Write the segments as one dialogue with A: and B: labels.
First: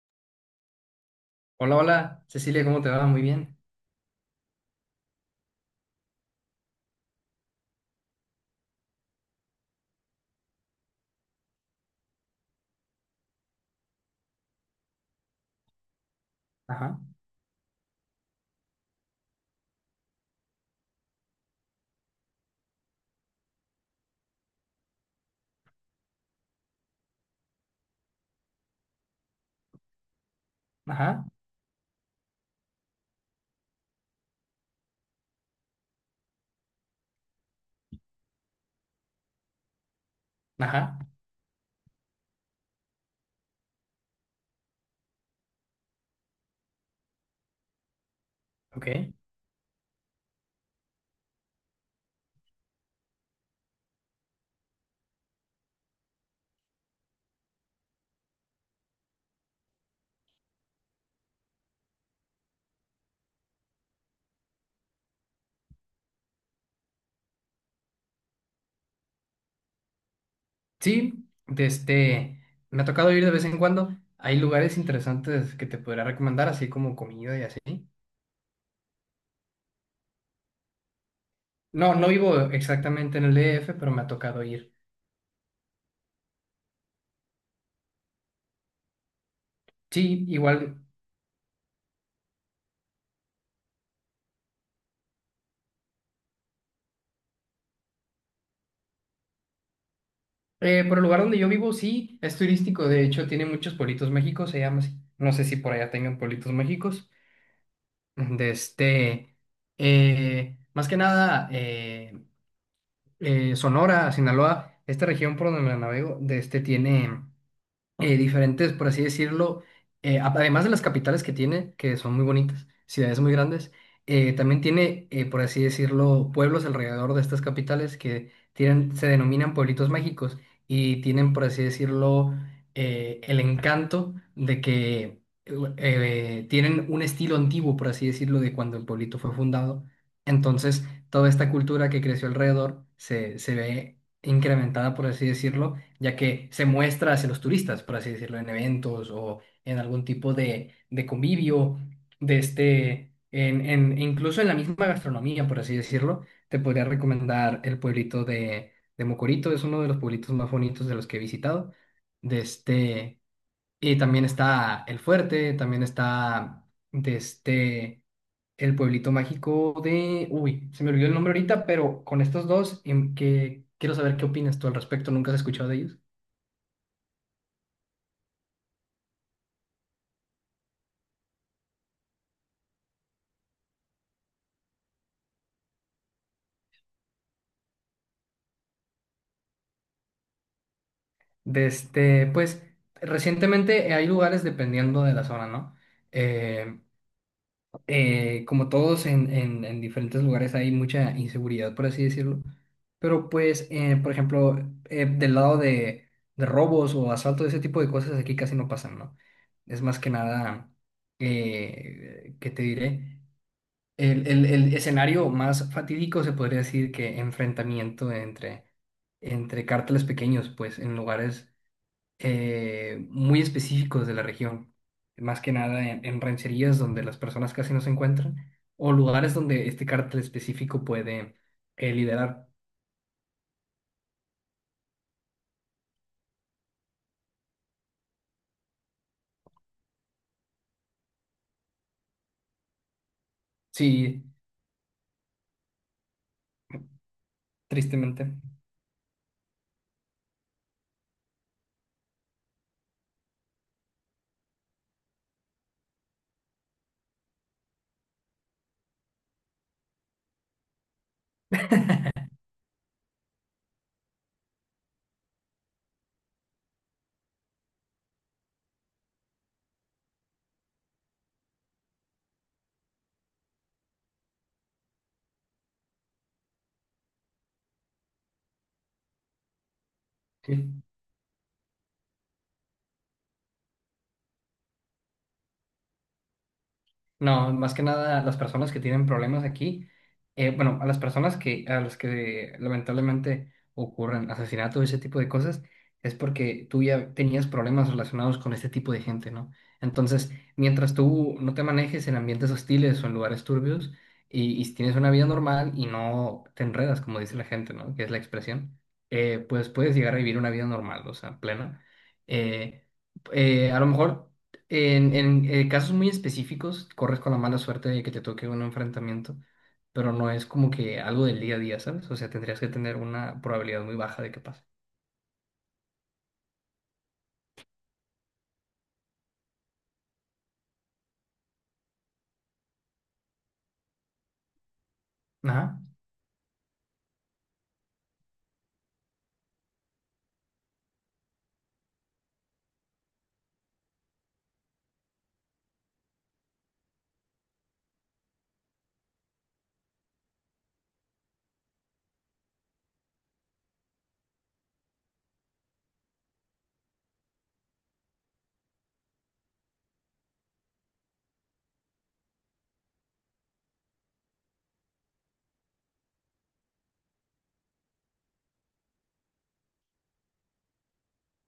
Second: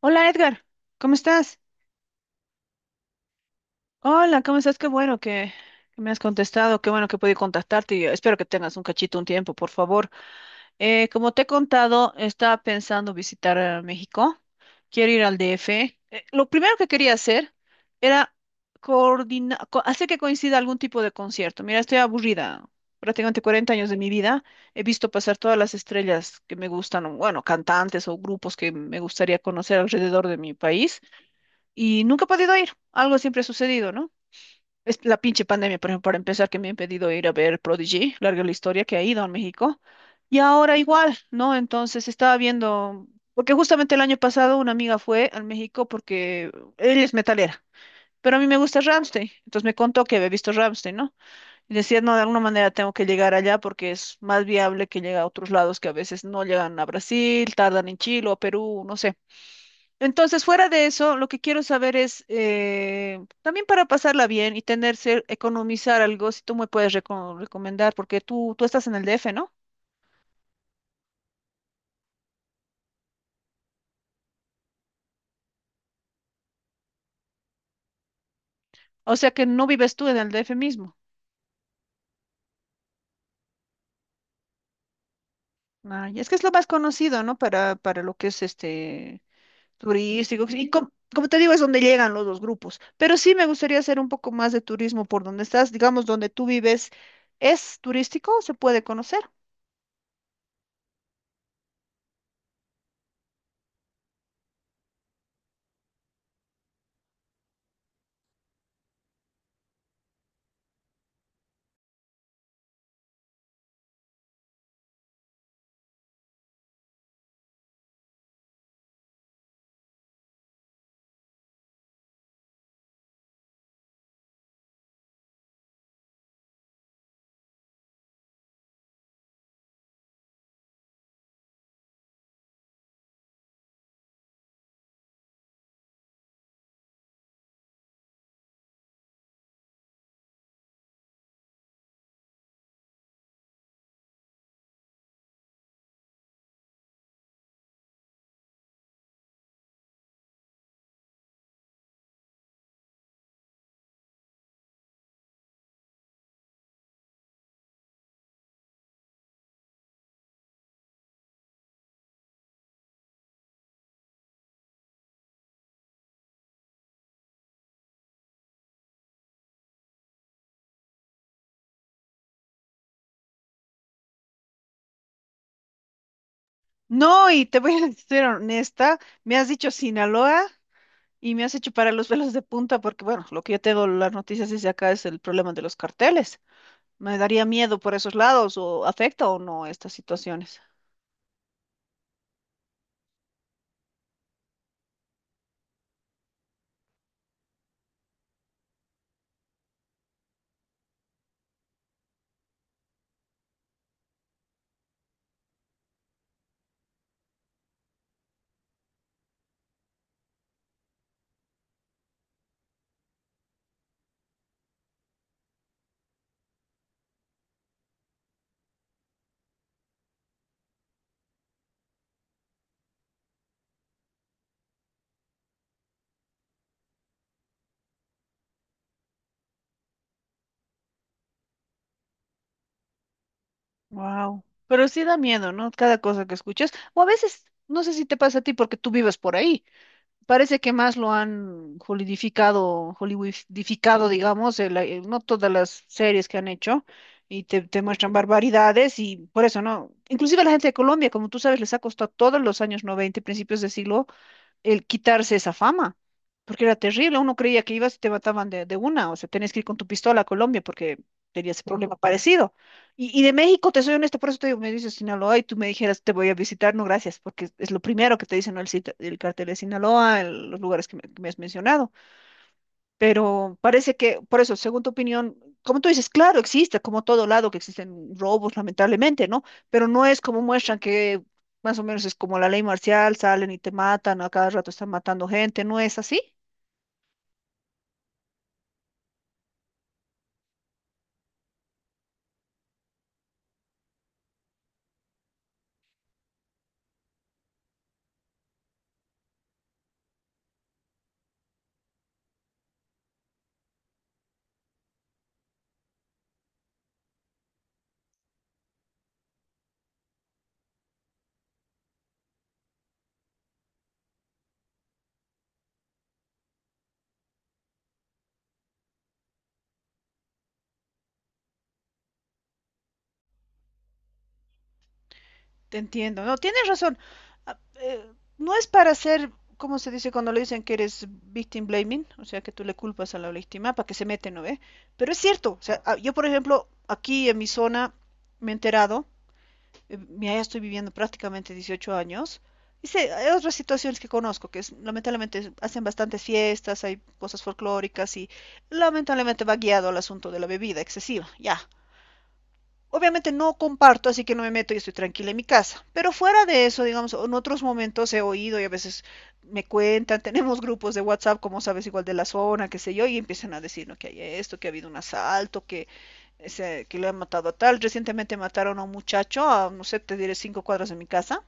A: Hola, Edgar, ¿cómo estás?
B: Hola, hola, Cecilia, ¿cómo te va? Muy bien.
A: Hola, ¿cómo estás? Qué bueno que me has contestado, qué bueno que pude contactarte y espero que tengas un cachito, un tiempo, por favor. Como te he contado, estaba pensando visitar México, quiero ir al DF. Lo primero que
B: Ajá,
A: quería hacer era coordinar, hacer que coincida algún tipo de concierto. Mira, estoy aburrida, prácticamente 40 años de mi vida he visto pasar todas las estrellas que me gustan, o, bueno, cantantes o grupos que me gustaría conocer alrededor de mi país,
B: ajá,
A: y nunca he podido ir. Algo siempre ha sucedido, ¿no? Es la pinche pandemia, por ejemplo, para empezar, que me ha impedido ir a ver Prodigy, larga la historia que ha ido a México. Y ahora
B: ajá,
A: igual, ¿no? Entonces estaba viendo, porque justamente el año pasado una amiga fue al México porque ella es metalera, pero a mí me gusta
B: ok.
A: Ramstein, entonces me contó que había visto Ramstein, ¿no? Y decía, no, de alguna manera tengo que llegar allá porque es más viable que llegue a otros lados que a veces no llegan a Brasil, tardan en Chile o Perú, no sé. Entonces, fuera de eso, lo que quiero saber es, también para pasarla bien y tener, ser- economizar algo, si tú me puedes reco- recomendar, porque tú estás en el DF, ¿no?
B: Sí, me ha tocado ir de vez en cuando. Hay lugares interesantes que te podría recomendar, así como comida y así.
A: O sea que no vives tú en el DF mismo.
B: No, no vivo exactamente en el DF, pero me ha tocado ir.
A: Ay, es que es lo más conocido, ¿no? Para lo que es este
B: Sí,
A: turístico. Y
B: igual,
A: com- como te digo, es donde llegan los dos grupos. Pero sí me gustaría hacer un poco más de turismo por donde estás, digamos, donde tú vives, ¿es turístico? ¿Se puede conocer?
B: por el lugar donde yo vivo, sí, es turístico. De hecho, tiene muchos pueblitos México, se llama así. No sé si por allá tengan pueblitos Méxicos. Desde, Más que nada, Sonora, Sinaloa, esta región por donde me la navego, de este tiene diferentes, por así decirlo, además de las capitales que tiene, que son muy bonitas, ciudades muy grandes, también tiene, por así decirlo, pueblos alrededor de estas capitales que tienen, se denominan pueblitos mágicos y tienen, por así decirlo, el encanto de que tienen un estilo antiguo, por así decirlo, de cuando el pueblito fue fundado. Entonces, toda esta cultura que creció alrededor se ve incrementada, por así decirlo, ya que se muestra hacia los turistas, por así decirlo, en eventos o en algún tipo de convivio, de este, en, incluso en la misma gastronomía, por así decirlo, te podría recomendar el pueblito de Mocorito, es uno de los pueblitos más bonitos de los que he visitado, de este, y también está El Fuerte, también está de este, el pueblito mágico uy, se me olvidó el nombre ahorita, pero con estos dos, que quiero saber qué opinas tú al respecto. ¿Nunca has escuchado de ellos?
A: No, y te voy a ser honesta, me has dicho Sinaloa. Y me hace chupar a los pelos de punta porque, bueno, lo que yo tengo las noticias desde acá es el problema de los carteles. Me daría miedo por esos lados o afecta o no estas situaciones.
B: Pues recientemente, hay lugares dependiendo de la zona, ¿no? Eh, Como todos en diferentes lugares hay mucha inseguridad, por así decirlo. Pero pues, por ejemplo, del lado de, robos o asalto, ese tipo de cosas aquí casi no pasan, ¿no? Es más que nada, ¿qué te diré? El escenario más fatídico se podría decir que enfrentamiento entre, cárteles pequeños, pues en lugares muy específicos de la región, más que nada en rancherías donde las personas casi no se encuentran, o lugares donde este cártel específico puede liderar.
A: Wow. Pero sí da miedo, ¿no? Cada cosa que escuchas. O a veces, no sé si te pasa a ti porque tú vives por ahí. Parece que más lo han holidificado, hollywoodificado,
B: Sí,
A: digamos, el- no todas las series que han hecho y te muestran
B: tristemente.
A: barbaridades y por eso, ¿no? Inclusive la gente de Colombia, como tú sabes, les ha costado todos los años 90 y principios de siglo el quitarse esa fama, porque era terrible, uno creía que ibas y te mataban de una, o sea, tenías que ir con tu pistola a Colombia porque tenías ese problema parecido. Y de México, te soy honesta, por eso te digo, me dices Sinaloa y tú me dijeras, te voy a visitar, no gracias, porque es lo primero que te dicen, ¿no? El, cita- el cartel de Sinaloa, el- los lugares que me has mencionado. Pero parece que, por eso, según tu opinión, como tú dices, claro, existe, como todo lado que existen robos, lamentablemente, ¿no? Pero no es como muestran
B: Sí.
A: que más o menos es como la ley marcial, salen y te matan, a cada rato están matando gente, ¿no es así?
B: No, más que nada a las personas que tienen problemas aquí, bueno, a las personas que, a las que lamentablemente ocurren asesinatos y ese tipo de cosas, es porque tú ya tenías problemas relacionados con este tipo de gente, ¿no? Entonces, mientras tú no te manejes en ambientes hostiles o en lugares turbios y si tienes una vida normal y no te enredas, como dice la gente, ¿no? Que es la expresión, pues puedes llegar a vivir una vida normal, o sea, plena. Eh, a lo mejor casos muy específicos, corres con la mala suerte de que te toque un enfrentamiento, pero no es como que algo del día a día, ¿sabes? O sea, tendrías que tener una probabilidad muy baja de que pase.
A: Te entiendo, no, tienes razón. Ah, eh, no es para ser, ¿cómo se dice cuando le dicen que eres victim blaming? O sea, que tú le culpas a la víctima para que se mete, ¿no ve? Pero es cierto, o
B: Ajá.
A: sea, ah, yo por ejemplo, aquí en mi zona me he enterado, mira, ya estoy viviendo prácticamente 18 años. Y sé, hay otras situaciones que conozco, que es- lamentablemente hacen bastantes fiestas, hay cosas folclóricas y lamentablemente va guiado al asunto de la bebida excesiva, ya. Obviamente no comparto, así que no me meto y estoy tranquila en mi casa. Pero fuera de eso, digamos, en otros momentos he oído y a veces me cuentan, tenemos grupos de WhatsApp, como sabes, igual de la zona, qué sé yo, y empiezan a decir, no, que hay esto, que ha habido un asalto, que, ese- que le han matado a tal. Recientemente mataron a un muchacho, a, no sé, te diré 5 cuadras de mi casa.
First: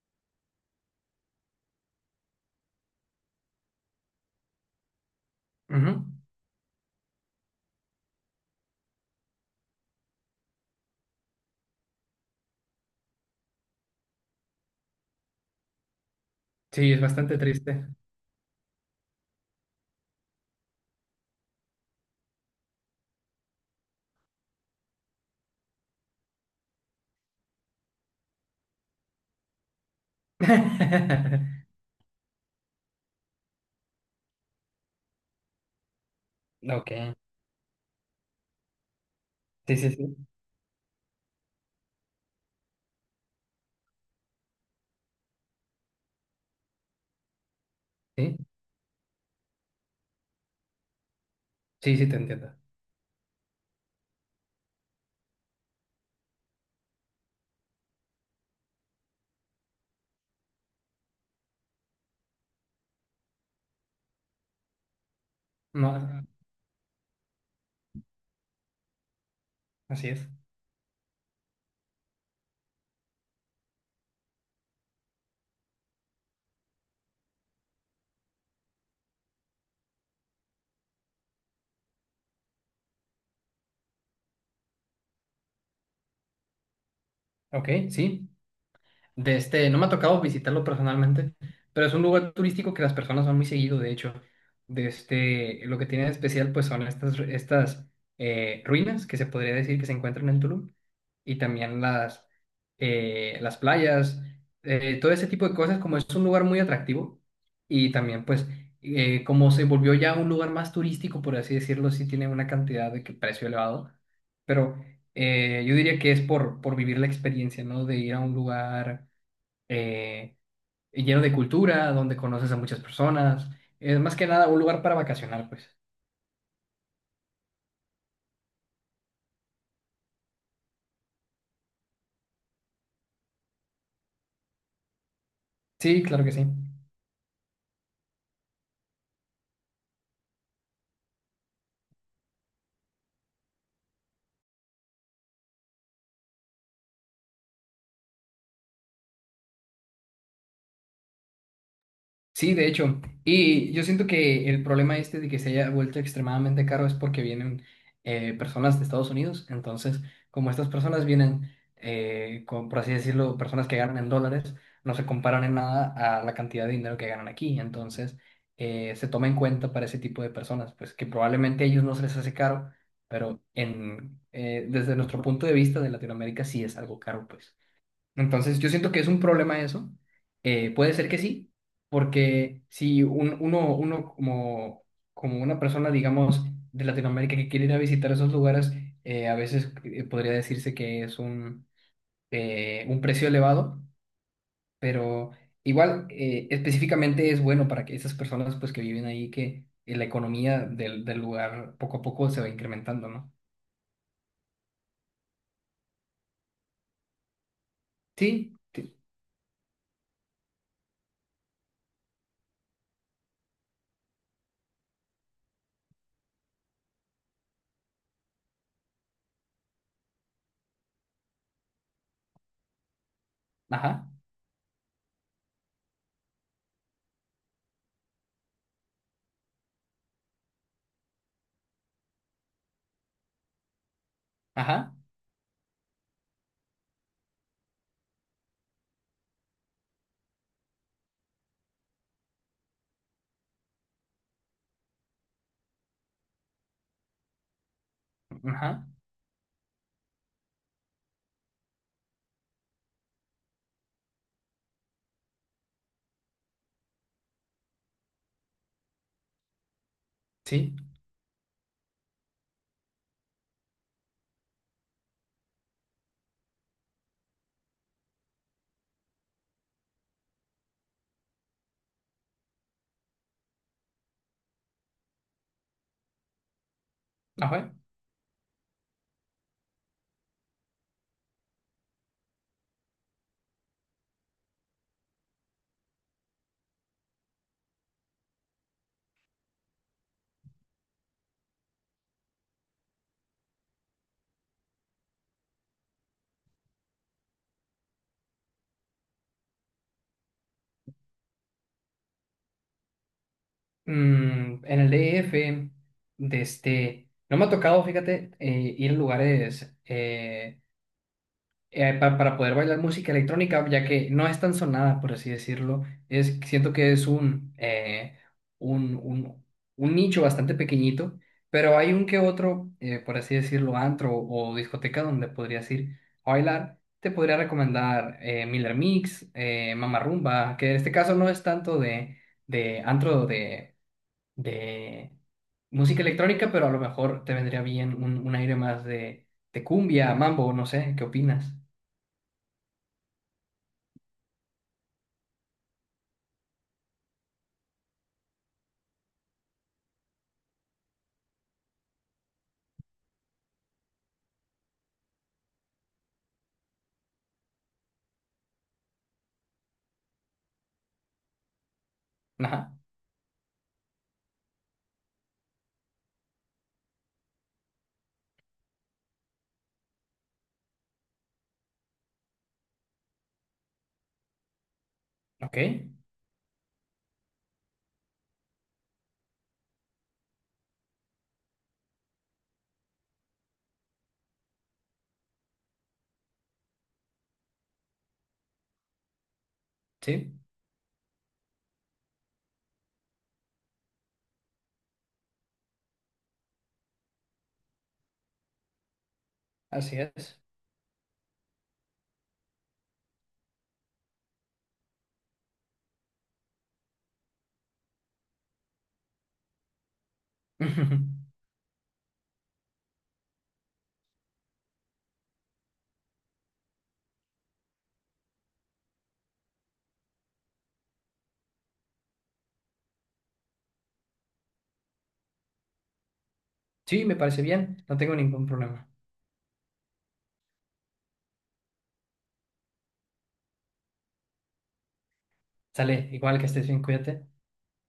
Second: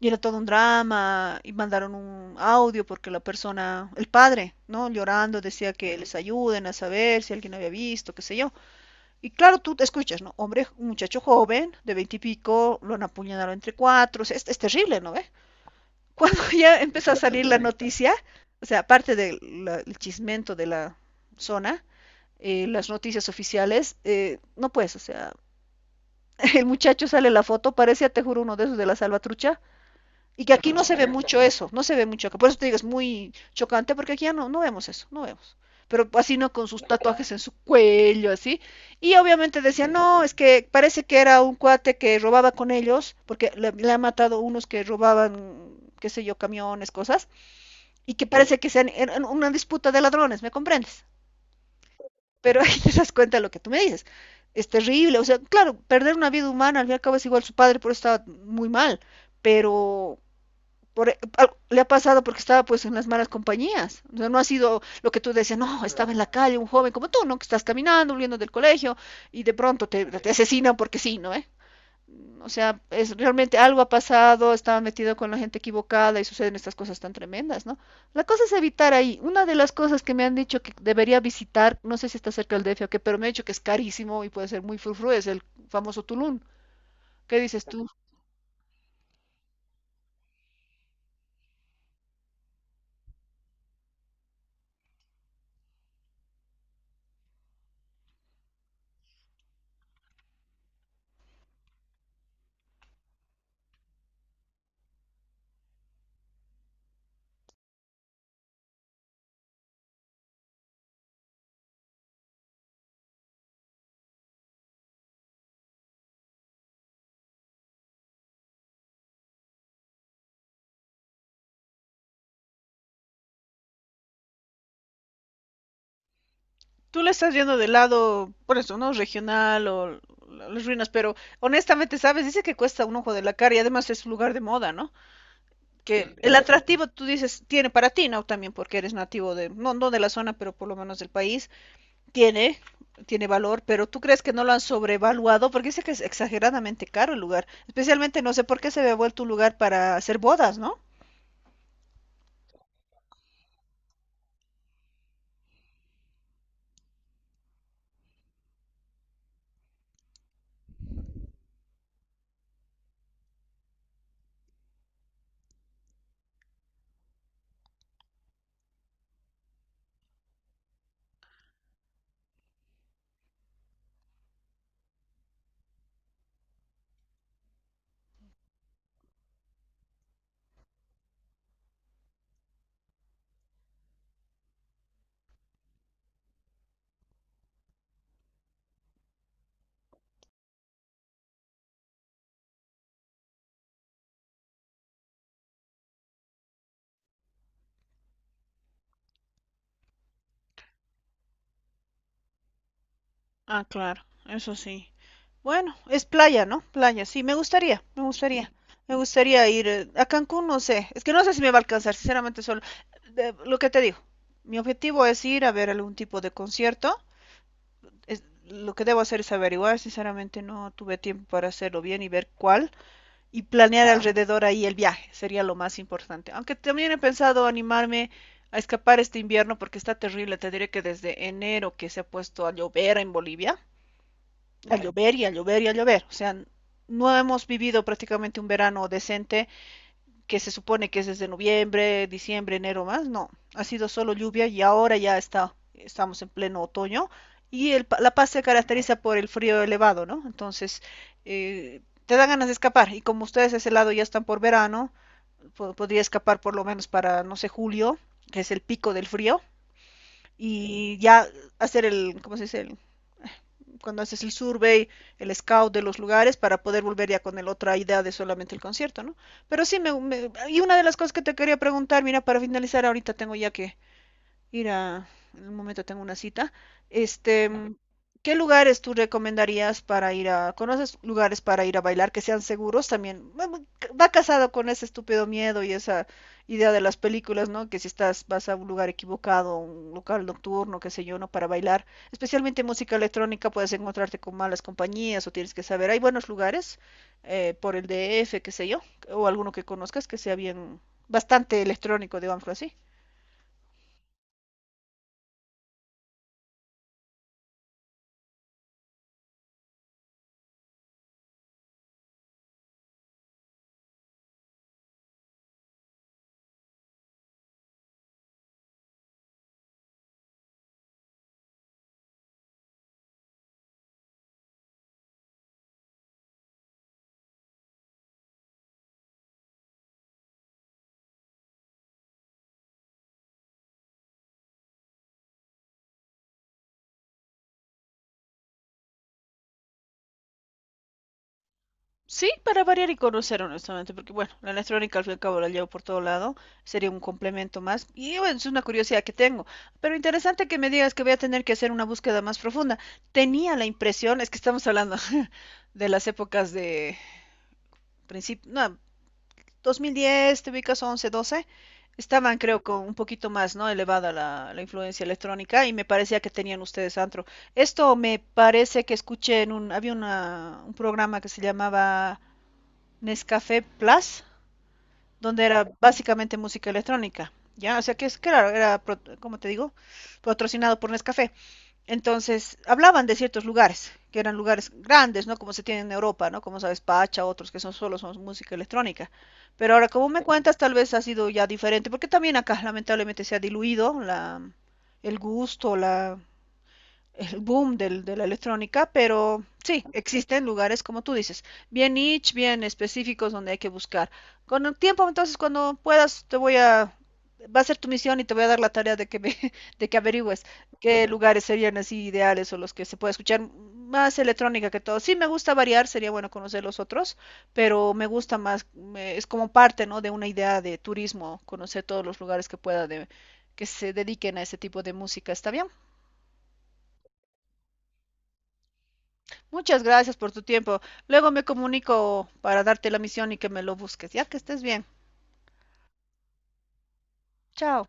A: Y era todo un drama, y mandaron un audio porque la persona, el padre, ¿no? Llorando, decía
B: Ujú.
A: que les ayuden a saber si alguien había visto, qué sé yo. Y claro, tú te escuchas, ¿no? Hombre, un muchacho joven, de veintipico, lo han apuñalado entre cuatro, o sea, es terrible, ¿no ve? ¿Eh? Cuando ya
B: Sí, es
A: empezó a
B: bastante
A: salir la
B: triste.
A: noticia, o sea, aparte del el chismento de la zona, las noticias oficiales, no pues, o sea, el muchacho sale la foto, parecía, te juro, uno de esos de la salvatrucha, y que aquí no se ve mucho eso, no se ve mucho acá. Por eso te digo, es muy chocante porque aquí ya no, no vemos eso, no vemos. Pero así no con sus
B: Ok.
A: tatuajes en su cuello, así. Y obviamente
B: Sí,
A: decía,
B: sí, sí.
A: no, es que parece que era un cuate que robaba con ellos, porque le han matado unos que robaban, qué sé yo, camiones, cosas, y que
B: Sí,
A: parece que sean eran una disputa de ladrones, ¿me comprendes?
B: sí, sí, te entiendo.
A: Pero ahí te das cuenta de lo que tú me dices. Es terrible, o sea, claro, perder una vida humana, al fin y al cabo es igual su padre, por eso estaba muy mal, pero por, e, al- le ha pasado porque estaba pues en las malas compañías. O sea, no ha sido lo que tú decías, no, estaba en
B: No,
A: la calle un joven como tú, ¿no? Que estás caminando, huyendo del colegio y de pronto te,
B: así es.
A: te asesinan porque sí, ¿no? ¿Eh? O sea, es realmente algo ha pasado, estaba metido con la gente equivocada y suceden estas cosas tan tremendas, ¿no? La cosa es evitar ahí. Una de las cosas que me han dicho que debería visitar, no sé si está cerca del DF o qué, pero me han dicho que es carísimo y puede ser muy frufru, es el famoso Tulum. ¿Qué dices
B: Ok,
A: tú?
B: sí. No me ha tocado visitarlo personalmente, pero es un lugar turístico que las personas van muy seguido, de hecho. Lo que tiene de especial, pues son estas ruinas que se podría decir que se encuentran en Tulum y también las playas, todo ese tipo de cosas, como es un lugar muy atractivo y también pues como se volvió ya un lugar más turístico, por así decirlo, sí tiene una cantidad de que precio elevado, pero yo diría que es por vivir la experiencia, ¿no? De ir a un lugar eh, lleno de cultura, donde conoces a muchas personas. Es más que nada un lugar para vacacionar, pues.
A: Tú le estás yendo del lado, por eso, ¿no? Regional o la- las ruinas, pero honestamente, ¿sabes? Dice que cuesta un ojo de la cara y además es un lugar de moda, ¿no?
B: Sí,
A: Que
B: claro que
A: el
B: sí.
A: atractivo, tú dices, tiene para ti, ¿no? También porque eres nativo de, no, no de la zona, pero por lo menos del país, tiene, tiene valor, pero ¿tú crees que no lo han sobrevaluado? Porque dice que es exageradamente caro el lugar, especialmente no sé por qué se había vuelto un lugar para hacer bodas, ¿no?
B: Sí, de hecho. Y yo siento que el problema este de que se haya vuelto extremadamente caro es porque vienen personas de Estados Unidos. Entonces, como estas personas vienen, con, por así decirlo, personas que ganan en dólares, no se comparan en nada a la cantidad de dinero que ganan aquí. Entonces, se toma en cuenta para ese tipo de personas, pues que probablemente a ellos no se les hace caro, pero desde nuestro punto de vista de Latinoamérica sí es algo caro, pues. Entonces, yo siento que es un problema eso. Puede ser que sí, porque si uno como, una persona, digamos, de Latinoamérica que quiere ir a visitar esos lugares, a veces podría decirse que es un precio elevado, pero igual específicamente es bueno para que esas personas pues, que viven ahí, que la economía del lugar poco a poco se va incrementando, ¿no?
A: Ah, claro, eso sí. Bueno, es playa, ¿no? Playa, sí, me gustaría, me gustaría.
B: Sí, sí,
A: Me gustaría ir a Cancún, no sé. Es que no sé si me va a alcanzar, sinceramente, solo. De- lo que te digo, mi objetivo es ir a ver algún tipo de concierto. Es, lo que debo hacer es averiguar, sinceramente, no tuve tiempo para hacerlo bien y ver cuál. Y planear Claro.
B: ajá,
A: alrededor ahí el viaje, sería lo más importante. Aunque también he pensado animarme a escapar este invierno porque está terrible. Te diré que desde enero que se ha puesto a llover en Bolivia a
B: ajá,
A: llover y a llover y a llover. O sea, no hemos vivido prácticamente un verano decente que se supone que es desde noviembre, diciembre, enero más. No, ha sido solo lluvia y ahora ya está, estamos en pleno otoño. Y el, La Paz se
B: ajá,
A: caracteriza por el frío elevado, ¿no? Entonces, te dan ganas de escapar. Y como ustedes a ese lado ya están por verano, po podría escapar por lo menos para, no sé, julio, que es el pico del frío.
B: sí,
A: Y ya hacer el, ¿cómo se dice? El, cuando haces el survey, el scout de los lugares para poder volver ya con el otra idea de solamente el concierto, ¿no? Pero sí, me- y una de las cosas que te quería preguntar, mira, para finalizar ahorita tengo ya que ir a, en un momento tengo una cita. Este,
B: ajá.
A: ¿qué lugares tú recomendarías para ir a, conoces lugares para ir a bailar que sean seguros también? Va va- va casado con ese estúpido miedo y esa idea de las películas, ¿no? Que si estás, vas a un lugar equivocado, un local nocturno, qué sé yo, ¿no? Para bailar, especialmente música electrónica, puedes encontrarte con malas compañías o tienes que saber, hay buenos lugares, por el DF, qué sé yo, o alguno que conozcas que sea bien, bastante electrónico, digámoslo así.
B: En el D DF, no me ha tocado, fíjate, ir a lugares para poder bailar música electrónica, ya que no es tan sonada, por así decirlo. Siento que es un, un, un nicho bastante pequeñito, pero hay un que otro, por así decirlo, antro o discoteca donde podrías ir a bailar. Te podría recomendar Miller Mix, Mama Rumba, que en este caso no es tanto de antro de música electrónica, pero a lo mejor te vendría bien un aire más de cumbia, mambo, no sé, ¿qué opinas?
A: Sí, para variar y conocer honestamente, porque bueno, la electrónica al fin y al cabo la llevo por todo lado, sería un complemento más, y bueno, es una curiosidad que tengo, pero interesante que me digas que voy a tener que hacer una búsqueda más profunda. Tenía la impresión, es que estamos hablando de las épocas de principio, no, 2010, te ubicas 11, 12, estaban creo
B: Ajá,
A: con un poquito más, ¿no? Elevada la, la influencia electrónica y me parecía que tenían ustedes antro. Esto me parece que escuché en un, había una, un programa que se llamaba... Nescafé Plus, donde
B: ok,
A: era básicamente música electrónica. Ya, o sea que es claro, era, pro- como te digo, patrocinado por Nescafé. Entonces, hablaban de ciertos lugares, que eran lugares grandes, ¿no? Como se tiene en Europa, ¿no? Como sabes, Pacha, otros que son solo son música electrónica. Pero ahora, como me
B: sí,
A: cuentas, tal vez ha sido ya diferente, porque también acá lamentablemente se ha diluido la, el gusto, la, el boom del- de la electrónica, pero sí,
B: así es.
A: existen lugares, como tú dices, bien niche, bien específicos donde hay que buscar. Con el tiempo, entonces, cuando puedas, te voy a, va a ser tu misión y te voy a dar la tarea de que me- de que averigües qué lugares serían así ideales o los que se puede escuchar más electrónica que todo. Sí, me gusta variar, sería bueno conocer los otros, pero me gusta más, me- es como parte, ¿no? de una idea de turismo, conocer todos los lugares que pueda de, que se dediquen a ese tipo de música. ¿Está bien?
B: Sí, me parece bien, no tengo ningún problema.
A: Muchas gracias por tu tiempo. Luego me comunico para darte la misión y que me lo busques, ya que estés bien.
B: Sale, igual que estés bien, cuídate.
A: Chao.